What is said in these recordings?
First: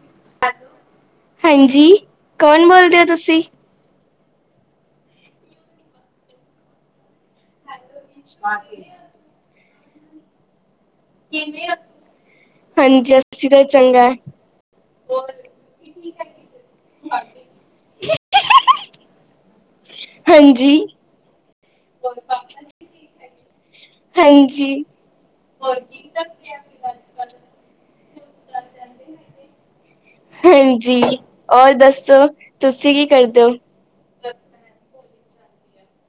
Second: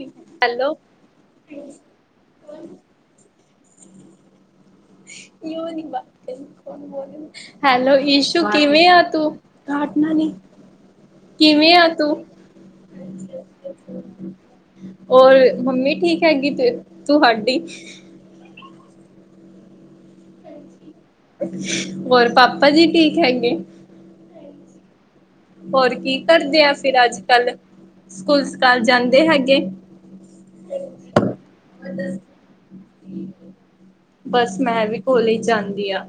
Hello ਹਾਂਜੀ, ਕੌਣ ਬੋਲਦੇ ਹੋ ਤੁਸੀਂ? ਉਹ ਨੀ ਬਾਤ ਕੋਣ ਬੋਲ ਰਹੇ, ਹੈਲੋ ਇਸ਼ੂ ਕਿਵੇਂ ਆ ਤੂੰ, ਡਾਂਟਨਾ ਨੀ ਹਾਂਜੀ, ਅਸੀਂ ਤਾਂ ਚੰਗਾ ਹੋਰ, ਮੰਮੀ ਠੀਕ ਹੈਗੀ ਤੇ ਤੂਹਾਡੀ ਹਾਂਜੀ ਹੋਰ ਪਾਪਾ ਜੀ ਠੀਕ ਹੈਗੇ ਹਾਂਜੀ ਹੋਰ ਕੀ ਕਰਦੇ ਆ ਫਿਰ ਅੱਜ ਕੱਲ, ਸਕੂਲ ਸਕਾਲ ਜਾਂਦੇ ਹੈਗੇ ਹਾਂਜੀ, ਹੋਰ ਦੱਸੋ ਤੁਸੀਂ ਕੀ ਕਰਦੇ ਹੋ ਬਸ ਮੈਂ ਵੀ ਕੋਲੇਜ ਜਾਂਦੀ ਆ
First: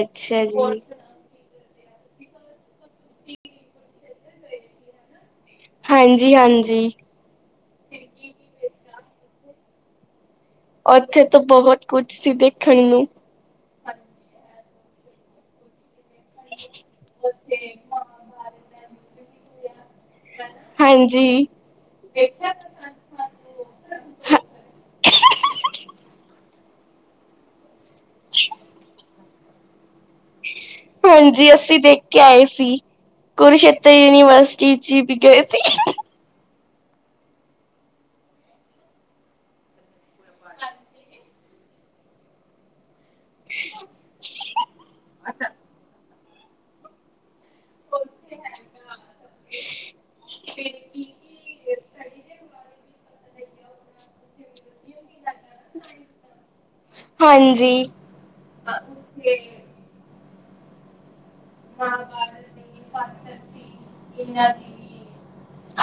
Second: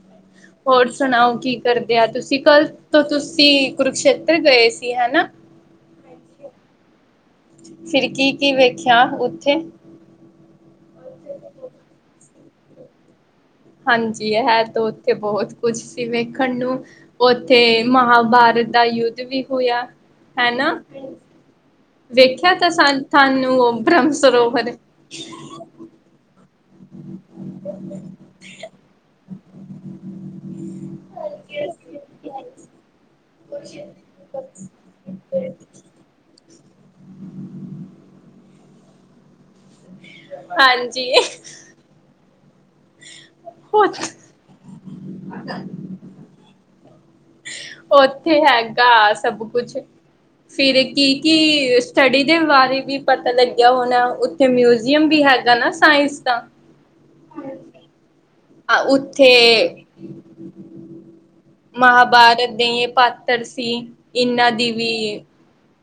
ਅੱਛਾ ਜੀ। ਹੋਰ ਸੁਣਾਓ ਕੀ ਕਰਦਿਆ ਤੁਸੀਂ ਕੱਲ ਤੋਂ ਤੁਸੀਂ ਕੁਰੂਕਸ਼ੇਤਰ ਗਏ ਸੀ ਹੈਨਾ ਹਾਂਜੀ-ਹਾਂਜੀ ਫਿਰ ਕੀ-ਕੀ ਵੇਖਿਆ ਉੱਥੇ ਉੱਥੇ ਤਾਂ ਬਹੁਤ ਕੁਛ ਸੀ ਦੇਖਣ ਨੂੰ ਹਾਂਜੀ ਹੈ ਤੋ ਉਥੇ ਬਹੁਤ ਕੁਛ ਸੀ ਵੇਖਣ ਨੂੰ ਉੱਥੇ ਮਹਾਭਾਰਤ ਦਾ ਯੁੱਧ ਵੀ ਹੋਇਆ ਹੈਨਾ ਹਾਂਜੀ ਵੇਖਿਆ ਤਾਂ ਸ ਸਾਨੂੰ ਉਹ ਬ੍ਰਹਮ ਸਰੋਵਰ ਹਾਂਜੀ ਅਸੀਂ ਦੇਖ ਕੇ ਆਏ ਸੀ ਕੁਰੂਸ਼ੇਤਰ ਯੂਨੀਵਰਸ ਚੀ-ਚੀ ਵੀ ਗਏ ਸੀ ਹਾਂਜੀ ਪੋਚ ਅੱਛਾ। ਉੱਥੇ ਹੈਗਾ ਸਭ ਕੁਛ ਫਿਰ ਕੀ ਕੀ ਸਟੱਡੀ ਦੇ ਬਾਰੇ ਵੀ ਪਤਾ ਲੱਗਿਆ ਹੋਣਾ ਉ ਉਥੇ ਮਿਊਜ਼ੀਅਮ ਵੀ ਹੈਗਾ ਨਾ ਸਾਇੰਸ ਦਾ। ਹਾਂਜੀ ਆ ਉੱਥੇ ਮਹਾਭਾਰਤ ਦੇ ਇਹ ਪਾਤਰ ਸੀ ਇਹਨਾਂ ਦੀ ਵੀ।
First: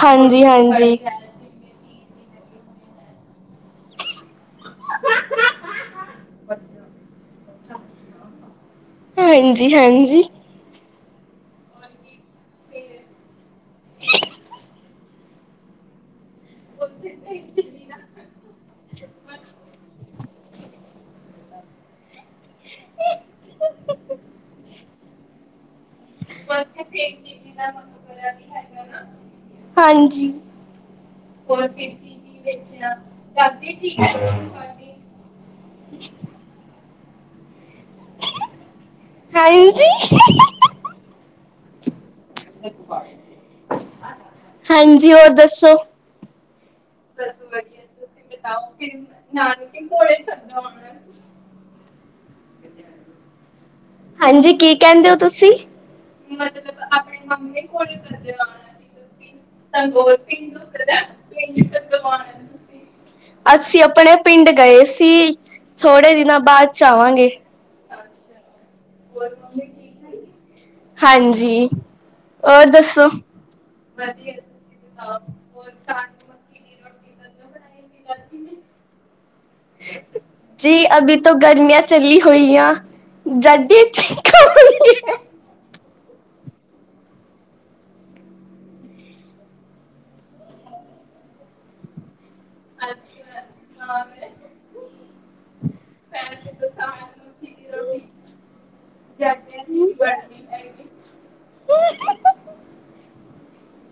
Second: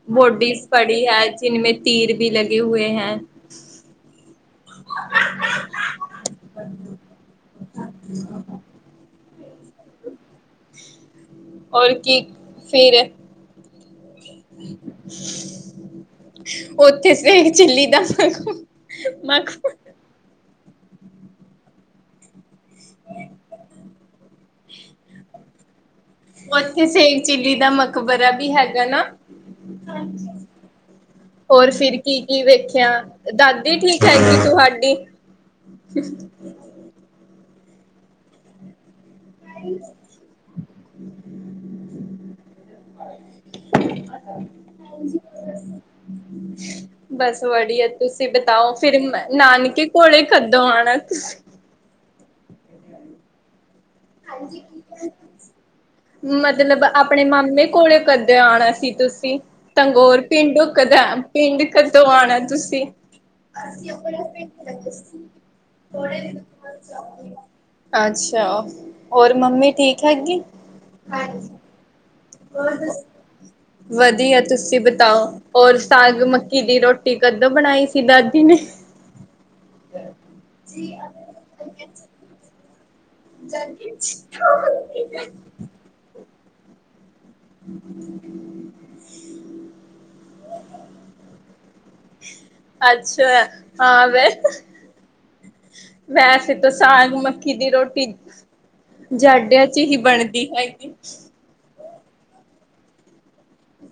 ਹਾਂਜੀ, ਬੋਡੀਜ਼ ਹਾਂਜੀ। ਪੜੀ ਹੈ ਜਿਨਮੇ ਤੀਰ ਵੀ ਲਗੇ ਹੋਏ ਹੈ। [inaudible] ਹਾਂਜੀ ਹਾਂਜੀ ਔਰ ਕੀ ਫੇਰ। ਉੱਥੇ ਸੇ਼ਖ ਚਿੱਲੀ ਦਾ ਮੱਖ-ਮੱਖ ਓਥੇ ਸੇ਼ਖ ਚਿੱਲੀ ਦਾ ਮਕਬਰਾ ਵੀ ਹੈਗਾ ਨਾ ਹਾਂਜੀ। ਹੋਰ ਫਿਰ ਕੀ-ਕੀ ਵੇਖਿਆ ਦਾਦੀ ਠੀਕ ਹੈਗੀ ਤੁਹਾਡੀ ਹ ਹਾਂਜੀ ਹੀ-ਹੀ ਹਾਂਜੀ ਹੋਰ ਦੱਸੋ ਬਸ ਵੜੀਆ ਤੁਸੀਂ ਬਤਾਓ ਫਿਰ ਨਾਨਕੇ ਕੋਲੇ ਕੱਦੋਂ ਆਉਣਾ ਹਾਂਜੀ ਕੀ ਕਹਿੰਦੇ ਹੋ ਤੁਸੀਂ ਮਤਲਬ ਆਪਣੇ ਮਾਮੇ ਕੋਲੇ ਕਦੇ ਆਉਣਾ ਸੀ ਤੁਸੀਂ ਟੰਗੋਰ ਪਿੰਂਡੂ ਕਦ ਪਿੰਡ ਕਦੋਂ ਆਉਣਾ ਤੁਸੀਂ ਅਸੀਂ ਆਪਣੇ ਪਿੰਡ ਗਏ ਸੀ ਥੋੜੇ ਦਿਨਾਂ ਬਾਅਦ ਚ ਆਵਾਂਗੇ। ਅੱਛਾ ਹੋਰ ਮੰਮੀ ਠੀਕ ਹੈਗੀ। ਹਾਂਜੀ ਹੋਰ ਦੱਸੋ। ਵਧੀਆ ਤੁਸੀਂ ਬਤਾਓ ਔਰ ਸਾਗ ਮੱਕੀ ਦੀ ਰੋਟੀ ਕਦੋਂ ਬਣਾਈ ਸੀ ਕਿ ਦਾਦੀ ਨੇ ਜੀ ਅਭੀ ਤੋਂ ਗਰਮੀਆਂ ਚੱਲੀ ਹੋਈਆਂ ਜਡੀ [unintelligible] ਅੱਛਾ ਹਾਂ ਵੈਸੇ ਤਾਂ ਸਾਗ ਮੱਕੀ ਦੀ ਰੋਟੀ ਜਾਡਿਆਂ ਚ ਹੀ ਬਣਦੀ ਹੈਗੀ।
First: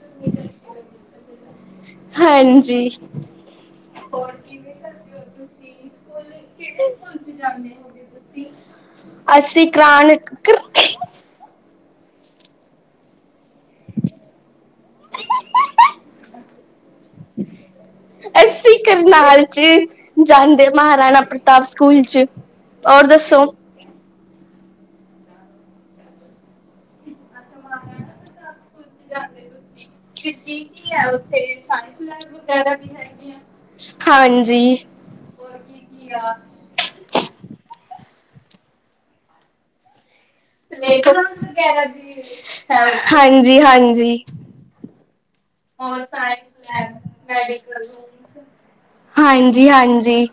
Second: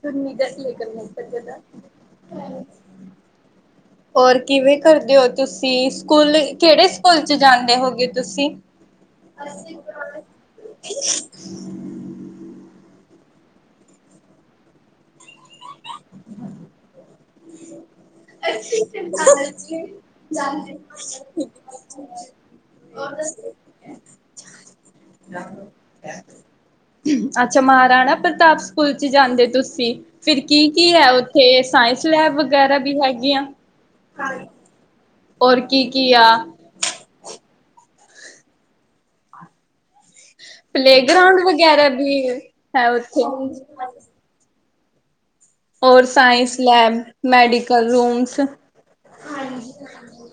ਤੁਸੀ [inaudible] ਦੱਸ ਲ ਕਰਨਦਾ ਹਾਂਜੀ ਹੋਰ ਕਿਵੇਂ ਕਰਦੇ ਹੋ ਤੁਸੀਂ ਸਕੂਲ ਕਿਹੜੇ ਸਕੂਲ ਚ ਜਾਂਦੇ ਹੋਗੇ ਤੁਸੀਂ? ਅਸੀ ਕਰਾਨ [unintelligible] [inaudible] [unintelligible] [inaudible] ਅਸੀਂ ਕਰਨਾਲ ਚ ਜਾਂਦੇ ਮਹਾਰਾਣਾ ਪ੍ਰਤਾਪ ਸਕੂਲ ਚ। ਔਰ ਦੱਸੋ? [inaudible] ਅੱਛਾ ਮਹਾਰਾਣਾ ਪ੍ਰਤਾਪ ਸਕੂਲ ਚ ਜਾਂਦੇ ਤੁਸੀਂ ਫਿਰ ਕੀ ਕੀ ਹੈ ਉੱਥੇ ਸਾਇੰਸ? ਸਲੈਬ ਵਗੈਰਾ ਵੀ ਹੈਗੀਆਂ ਹਾਂਜੀ ਹੋਰ ਕੀ ਕੀ ਆ? [inaudible] ਪਲੇਗਰਾਊਂਡ ਵਗੈਰਾ ਵੀ ਹੈ ਉੱਥੇ ਹਾਂਜੀ ਹਾਂਜੀ ਹੋਰ ਸਾਇੰਸ ਲੈਬ ਮੈਡੀਕਲ ਰੂਮਸ। ਹਾਂਜੀ ਹਾਂਜੀ।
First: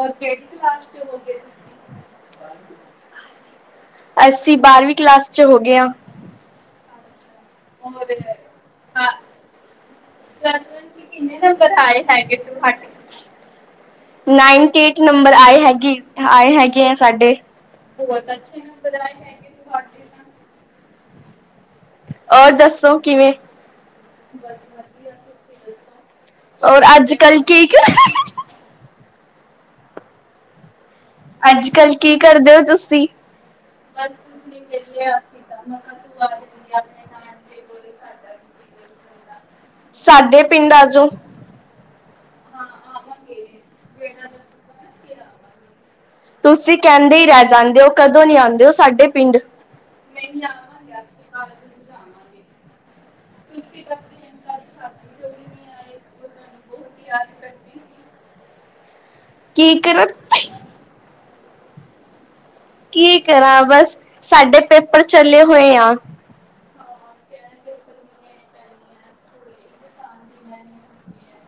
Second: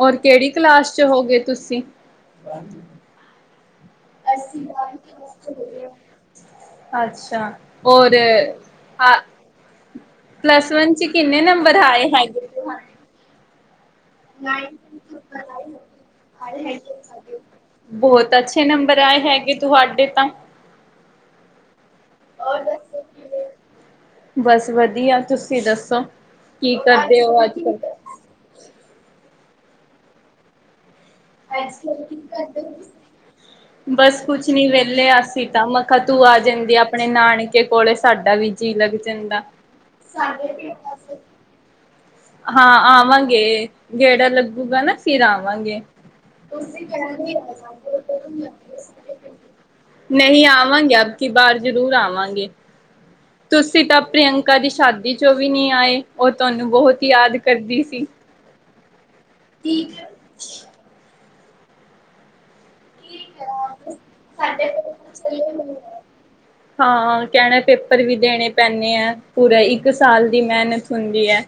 ਹੋਰ ਕਿਹੜੀ ਕਲਾਸ ਚ ਹੋ ਗਏ ਤੁਸੀਂ? ਅਸੀਂ, ਬਾਰਵੀਂ ਕਲਾਸ ਚ ਹੋ ਗਏ ਹਾਂ। ਅੱਛਾ। ਹੋਰ ਹ ਪੱਲਸ ਵਨ ਵਿਚ ਕਿੰਨੇ ਨੰਬਰ ਆਏ ਹੈਗੇ ਤੁਹਾਡੇ? ਨਾਈਨਟੀ ਏਟ ਨੰਬਰ ਆਏ ਹੈਗੇ-ਆਏ ਹੈਗੇ ਹੈ ਸਾਡੇ। ਬਹੁਤ ਅੱਛੇ ਨੰਬਰ ਆਏ ਹੈਗੇ ਤੁਹਾਡੇ ਤਾਂ। ਔਰ ਦੱਸੋ ਕਿਵੇਂ? ਬਸ ਵਧੀਆ ਤੁਸੀਂ ਦੱਸੋ? ਕੀ ਹੋਰ ਅੱਜ ਕਰਦੇ ਕੱਲ ਹੋ ਅੱਜ-ਕੱਲ? ਠੀਕ? ਅੱਜ ਕੱਲ ਕੀ ਕਰਦੇ ਹੋ ਤੁਸੀਂ? ਬਸ ਕੁਛ ਨੀ ਵਿਹਲੇ ਅਸੀਂ ਤਾਂ ਮੈ ਕਿਹਾ ਤੂੰ ਆ ਜਾਂਦੀ ਆਪਣੇ ਨਾਨਕੇ ਕੋਲੇ ਸਾਡਾ ਵੀ। ਜੀਅ ਲੱਗ ਜਾਂਦਾ। ਸਾਡੇ ਪਿੰਡ ਆਜੋਂ। ਹਾਂ ਆਵਾਂਗੇ ਗੇੜਾ ਲੱਗੂਗਾ ਨਾ ਫਿਰ ਆਵਾਂਗੇ। ਤੁਸੀਂ ਕਹਿੰਦੇ ਹੀ ਰਹਿ ਜਾਂਦੇ ਹੋ, ਕਦੋਂ ਨੀ ਆਉਂਦੇ ਹੋ ਸਾਡੇ ਪਿੰਡ। ਨਹੀਂ ਆਵਾਂਗੇ ਅਬ ਕਿ ਬਾਹਰ ਜ਼ਰੂਰ ਆਵਾਂਗੇ ਤੁਸੀਂ ਤਾਂ ਪ੍ਰਿਅੰਕਾ। ਕਾ ਦੀ ਸ਼ਾਦੀ ਚੋਂ ਵੀ ਨੀ ਆਏ ਉਹ ਤੁਹਾਨੂੰ ਬਹੁਤ ਯਾਦ ਕਰਦੀ ਸੀ। ਕੀ ਕਰਾਂ। ਕੀ ਕਰਾਂ ਬਸ ਸਾਡੇ ਪੇਪਰ ਚਲੇ ਹੋਏ ਆ। [inaudible] ਹਾਂ ਕਹਿਣਾ ਪੇਪਰ ਵੀ ਦੇਣੇ ਪੈਂਦੇ ਹੈ ਪੂਰਾ ਇੱਕ ਸਾਲ ਦੀ ਮਿਹਨਤ ਹੁੰਦੀ ਹੈ।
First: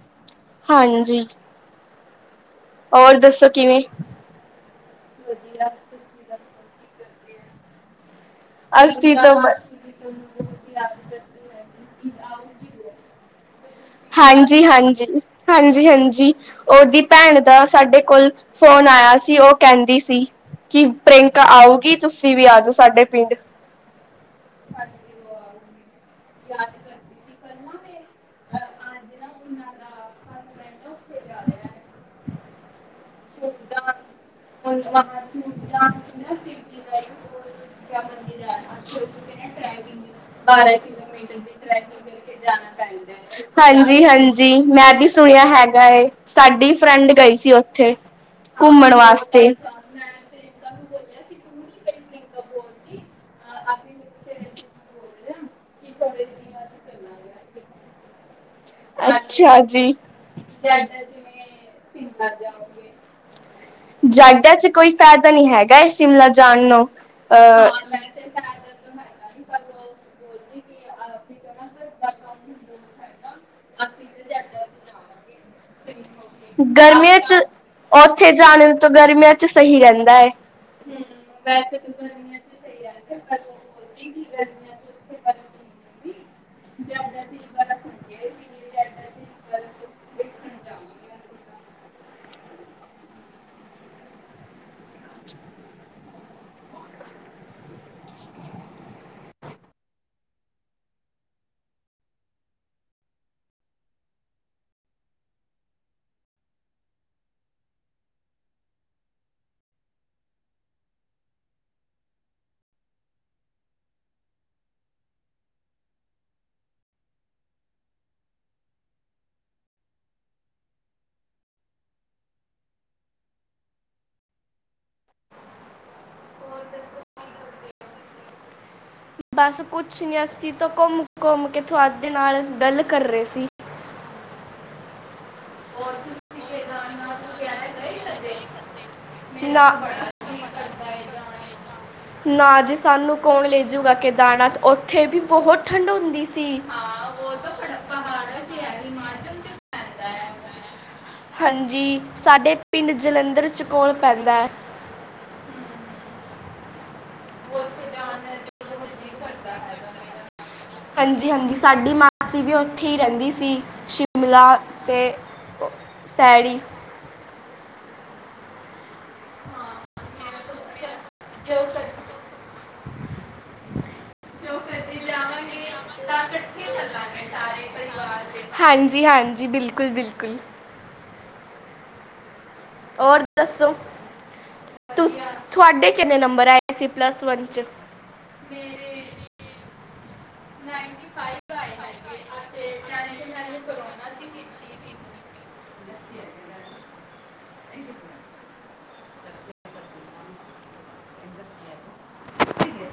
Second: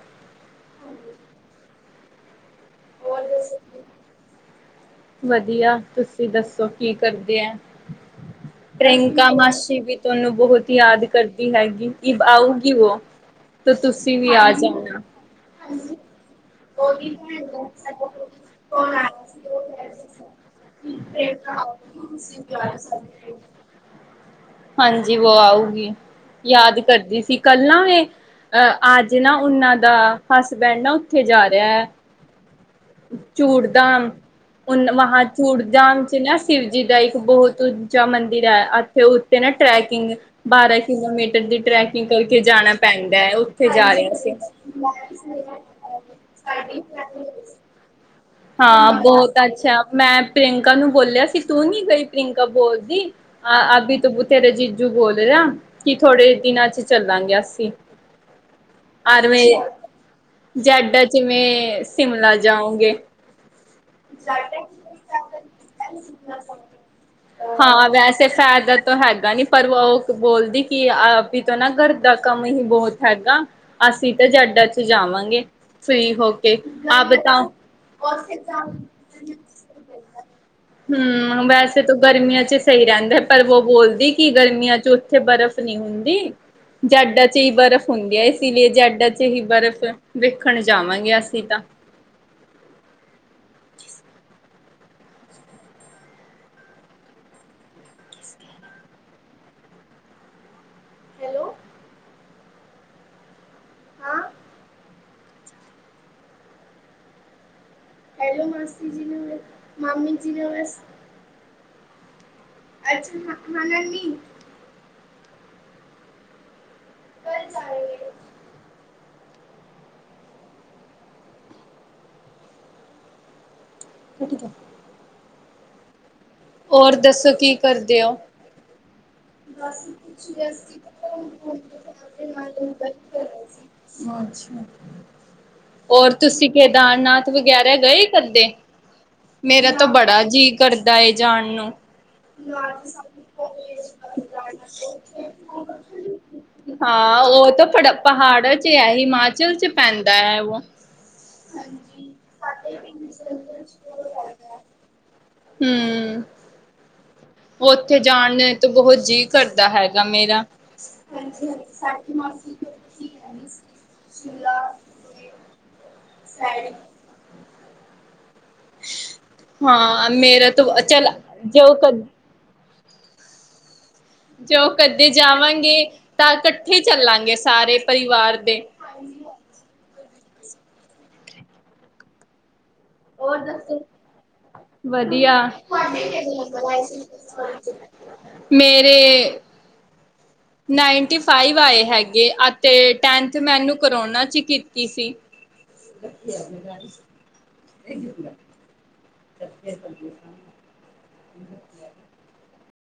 ਹਾਂਜੀ ਹੋਰ ਦੱਸੋ ਕਿਵੇਂ? ਵਧੀਆ ਤੁਸੀਂ ਦੱਸੋ ਕੀ ਕਰਦੇ ਆ? ਅਸੀਂ ਪ੍ਰਿਅੰਕਾ ਤੋਂ ਮਾਸੀ ਵੀ ਤੁਹਾਨੂੰ ਬਹੁਤ ਯਾਦ ਕਰਦੀ ਹੈਗੀ ਕਿ ਆਊਗੀ ਉਹ। ਤੇ ਤੁਸੀਂ ਵੀ ਆ ਜਾਇਉ। ਹਾਂਜੀ-ਹਾਂਜੀ। ਉਹਦੀ ਭੈਣ ਦਾ ਸਾਡੇ ਕੋਲ ਫੋਨ ਆਇਆ ਸੀ। ਉਹ ਕਹਿੰਦੀ ਸੀ। ਕਿ ਪ੍ਰਿਅੰਕਾ ਆਊਗੀ? ਤੁਸੀਂ ਵੀ ਆ ਜਾਓ ਸਾਡੇ। ਪਿੰਡ ਹਾਂਜੀ ਵੋ ਆਊਗੀ। ਯਾਦ ਕਰਦੀ ਸੀ। ਕੱਲ ਨਾ ਵੇ ਅਹ ਅੱਜ ਨਾ ਉਹਨਾਂ ਦਾ ਹਸਬੈਂਡ ਨਾ ਉੱਥੇ ਜਾ ਰਿਹਾ ਹੈ। ਚੂੜਧਾਮ। ਮਹਾਂਚੂੜਧਾਮ ਚ ਨਾ ਸ਼ਿਵ ਜੀ ਦਾ ਇੱਕ ਬਹੁਤ ਉੱਚਾ ਮੰਦਿਰ ਹੈ। ਇੱਥੇ ਨਾ ਟਰੈਕਿੰਗ ਬਾਰਾਂ ਕਿਲੋਮੀਟਰ ਦੀ ਟਰੈਕਿੰਗ ਕਰਕੇ ਜਾਣਾ ਪੈਂਦਾ ਹੈ। ਜਾ ਰਹੇ ਸੀ। ਹਾਂਜੀ-ਹਾਂਜੀ। ਮੈਂ ਵੀ ਸੁਣਿਆ ਹੈਗਾ ਏ। ਸਾਡੀ ਫਰੈਂਡ ਗਈ ਸੀ ਉੱਥੇ। ਹਾਂ। ਬਹੁਤ ਅੱਛਾ। ਮੈਂ ਪ੍ਰਿਯੰਕਾ ਨੂੰ ਬੋਲਿਆ ਸੀ ਤੂੰ ਨੀ ਕੋਈ ਪ੍ਰਿਯੰਕਾ ਬੋਲਦੀ। ਅਭੀ ਤੋਂ ਬਥੇ ਜੀਜੂ ਬੋਲ ਦੇ ਨਾਂ ਕੀ ਥੋੜ੍ਹੇ ਦਿਨਾਂ ਚ ਚੱਲਾਂਗੇ ਅਸੀਂ। ਆਰ ਮ ਜੀ ਜੈਡਾ ਚਵੇਂ ਸ਼ਿਮਲਾ ਜਾਉਗੇ। ਜਾਇਦਾਦ ਚ ਕੋਈ ਫਾਇਦਾ ਨਹੀਂ ਹੈਗਾ ਇਹ ਸ਼ਿਮਲਾ ਜਾਣ ਨੂੰ ਹਾਂ ਅਹ ਵੈਸ ਫਾਇਦਾ ਤਾਂ ਹੈਗਾ ਨੀ ਪਰ ਉਹ ਬੋਲਦੀ ਕਿ ਅ ਤੋਂ ਨਾ ਘਰ ਦਾ ਕੰਮ ਹੀ ਬਹੁਤ ਹੈਗਾ। ਅਸੀਂ ਤਾਂ ਜੈਡਾ ਚ ਜਾਵਾਂਗੇ। ਫ੍ਰੀ ਹੋ ਕੇ ਆਪ ਗਰਮੀਆਂ ਚ ਬਤਾਓ? ਉੱਥੇ ਜਾਣ ਤਾਂ ਗਰਮੀਆਂ ਚ ਸਹੀ ਰਹਿੰਦਾ ਹੈ। ਹਮ ਵੈਸੇ ਤਾਂ ਗਰਮੀਆਂ ਚ ਸਹੀ ਰਹਿੰਦਾ। ਪਰ ਵੋ ਬੋਲਦੀ ਕਿ ਗਰਮੀਆਂ ਚ ਉੱਥੇ ਬਰਫ਼ ਨਹੀਂ ਹੁੰਦੀ। ਜੈਡ ਚ ਹੀ ਬਰਫ਼ ਹੁੰਦੀ ਇਸ ਲਈ ਜੇ ਐਡਾ ਚ ਹੀ ਬਰਫ਼। ਵੇਖਣ ਜਾਵਾਂਗੇ ਅਸੀਂ ਤਾਂ। [unintelligible] [unintelligible] ਹੈਲੋ? ਹਾਂ? ਹੈਲੋ ਮਾਸੀ ਜੀ ਨਮ, ਮਾਮੀ ਜੀ ਨਮਸ ਅੱਛਾ ਹਾ ਨਾਨੀ। ਠੀਕ ਐ। ਔਰ! ਦੱਸੋ ਕੀ ਕਰਦੇ ਔ? ਬਸ ਕੁਛ ਨੀ ਅਸੀਂ ਤੋਂ ਘੁੰਮ-ਘੁੰਮ ਕੇ ਥਹਾਡੇ ਨਾਲ ਗੱਲ ਕਰ ਰਹੇ ਸੀ। [unintelligible] ਹੋਰ! ਤੁਸੀਂ ਕੇਦਾਰਨਾਥ ਵਗੈਰਾ ਗਏ ਕਦੇਏ। ਨਾ ਮੇਰਾ ਤੋਂ ਬੜਾ ਜੀਅ ਕਰਦਾ ਏ ਜਾਣ ਨੂੰ। ਨਾ ਜੀ ਸਾਨੂੰ ਕੌਣ ਲੈਜੂਗਾ ਕੇਦਾਰਨਾਥ, ਉੱਥੇ ਵੀ ਬਹੁਤ ਠੰਡ ਹੁੰਦੀ ਸੀ। ਹਾ ਹਾ! ਉਹ ਤਾਂ ਪੜ ਪਹਾੜਾਂ 'ਚ ਹੈ। ਹਿਮਾਚਲ 'ਚ ਪੈਂਦਾ ਹੈ ਵੋਹ ਹਾਂਜੀ ਸਾਡੇ ਪਿੰਅਡ ਜਲੰਧਰ 'ਚ ਕੋਲ ਪੈਂਦਾ ਏ। ਹੂੰ ਉਹ ਉੱਥੇ ਜਾਣ ਤੋਂ ਬਹੁਤ ਜੀਅ ਕਰਦਾ ਹੈਗਾ ਮੇਰਾ। ਹਾਂਜੀ-ਹਾਂਜੀ। ਸਾਡੀ ਮਾਸੀ ਵੀ ਉੱਥੇ ਹੀ ਰਹਿੰਦੀ ਸੀ। ਸ਼ਿਮਲਾ ਅਤੇ ਸੈਰੀ। ਹਾਂ ਮੇਰਾ ਤੋਂ ਚੱਲ ਜੋ ਕ [unintelligible] ਜੋ ਕਦੀ ਜਾਵਾਂਗੇ ਤਾਂ ਇਕੱਠੇ ਚੱਲਾਂਗੇ ਸਾਰੇ ਪਰਿਵਾਰ ਹਾਂਜੀ। ਜੀ ਹਾਂਜੀ ਬਿਲਕੁਲ-ਬਿਲਕੁਲ। ਔਰ ਦੱਸੋ? ਤੁਸ ਵਧੀਆ। ਤੁਹਾਡੇ ਕਿੰਨੇ ਨੰਬਰ ਆਏ ਸੀ ਪਲੱਸ ਚ ਮੇਰੇ ਨਾਈਨਟੀ ਫਾਈਵ ਆਏ ਹੈਗੇ। ਅਤੇ ਟੈਂਨਥ ਮੈਨੂੰ ਕਰੋਨਾ ' ਕੀਤੀ ਸੀ। ਦ ਗੱਲ ਇਹ ਜ [unintelligible] [inaudible]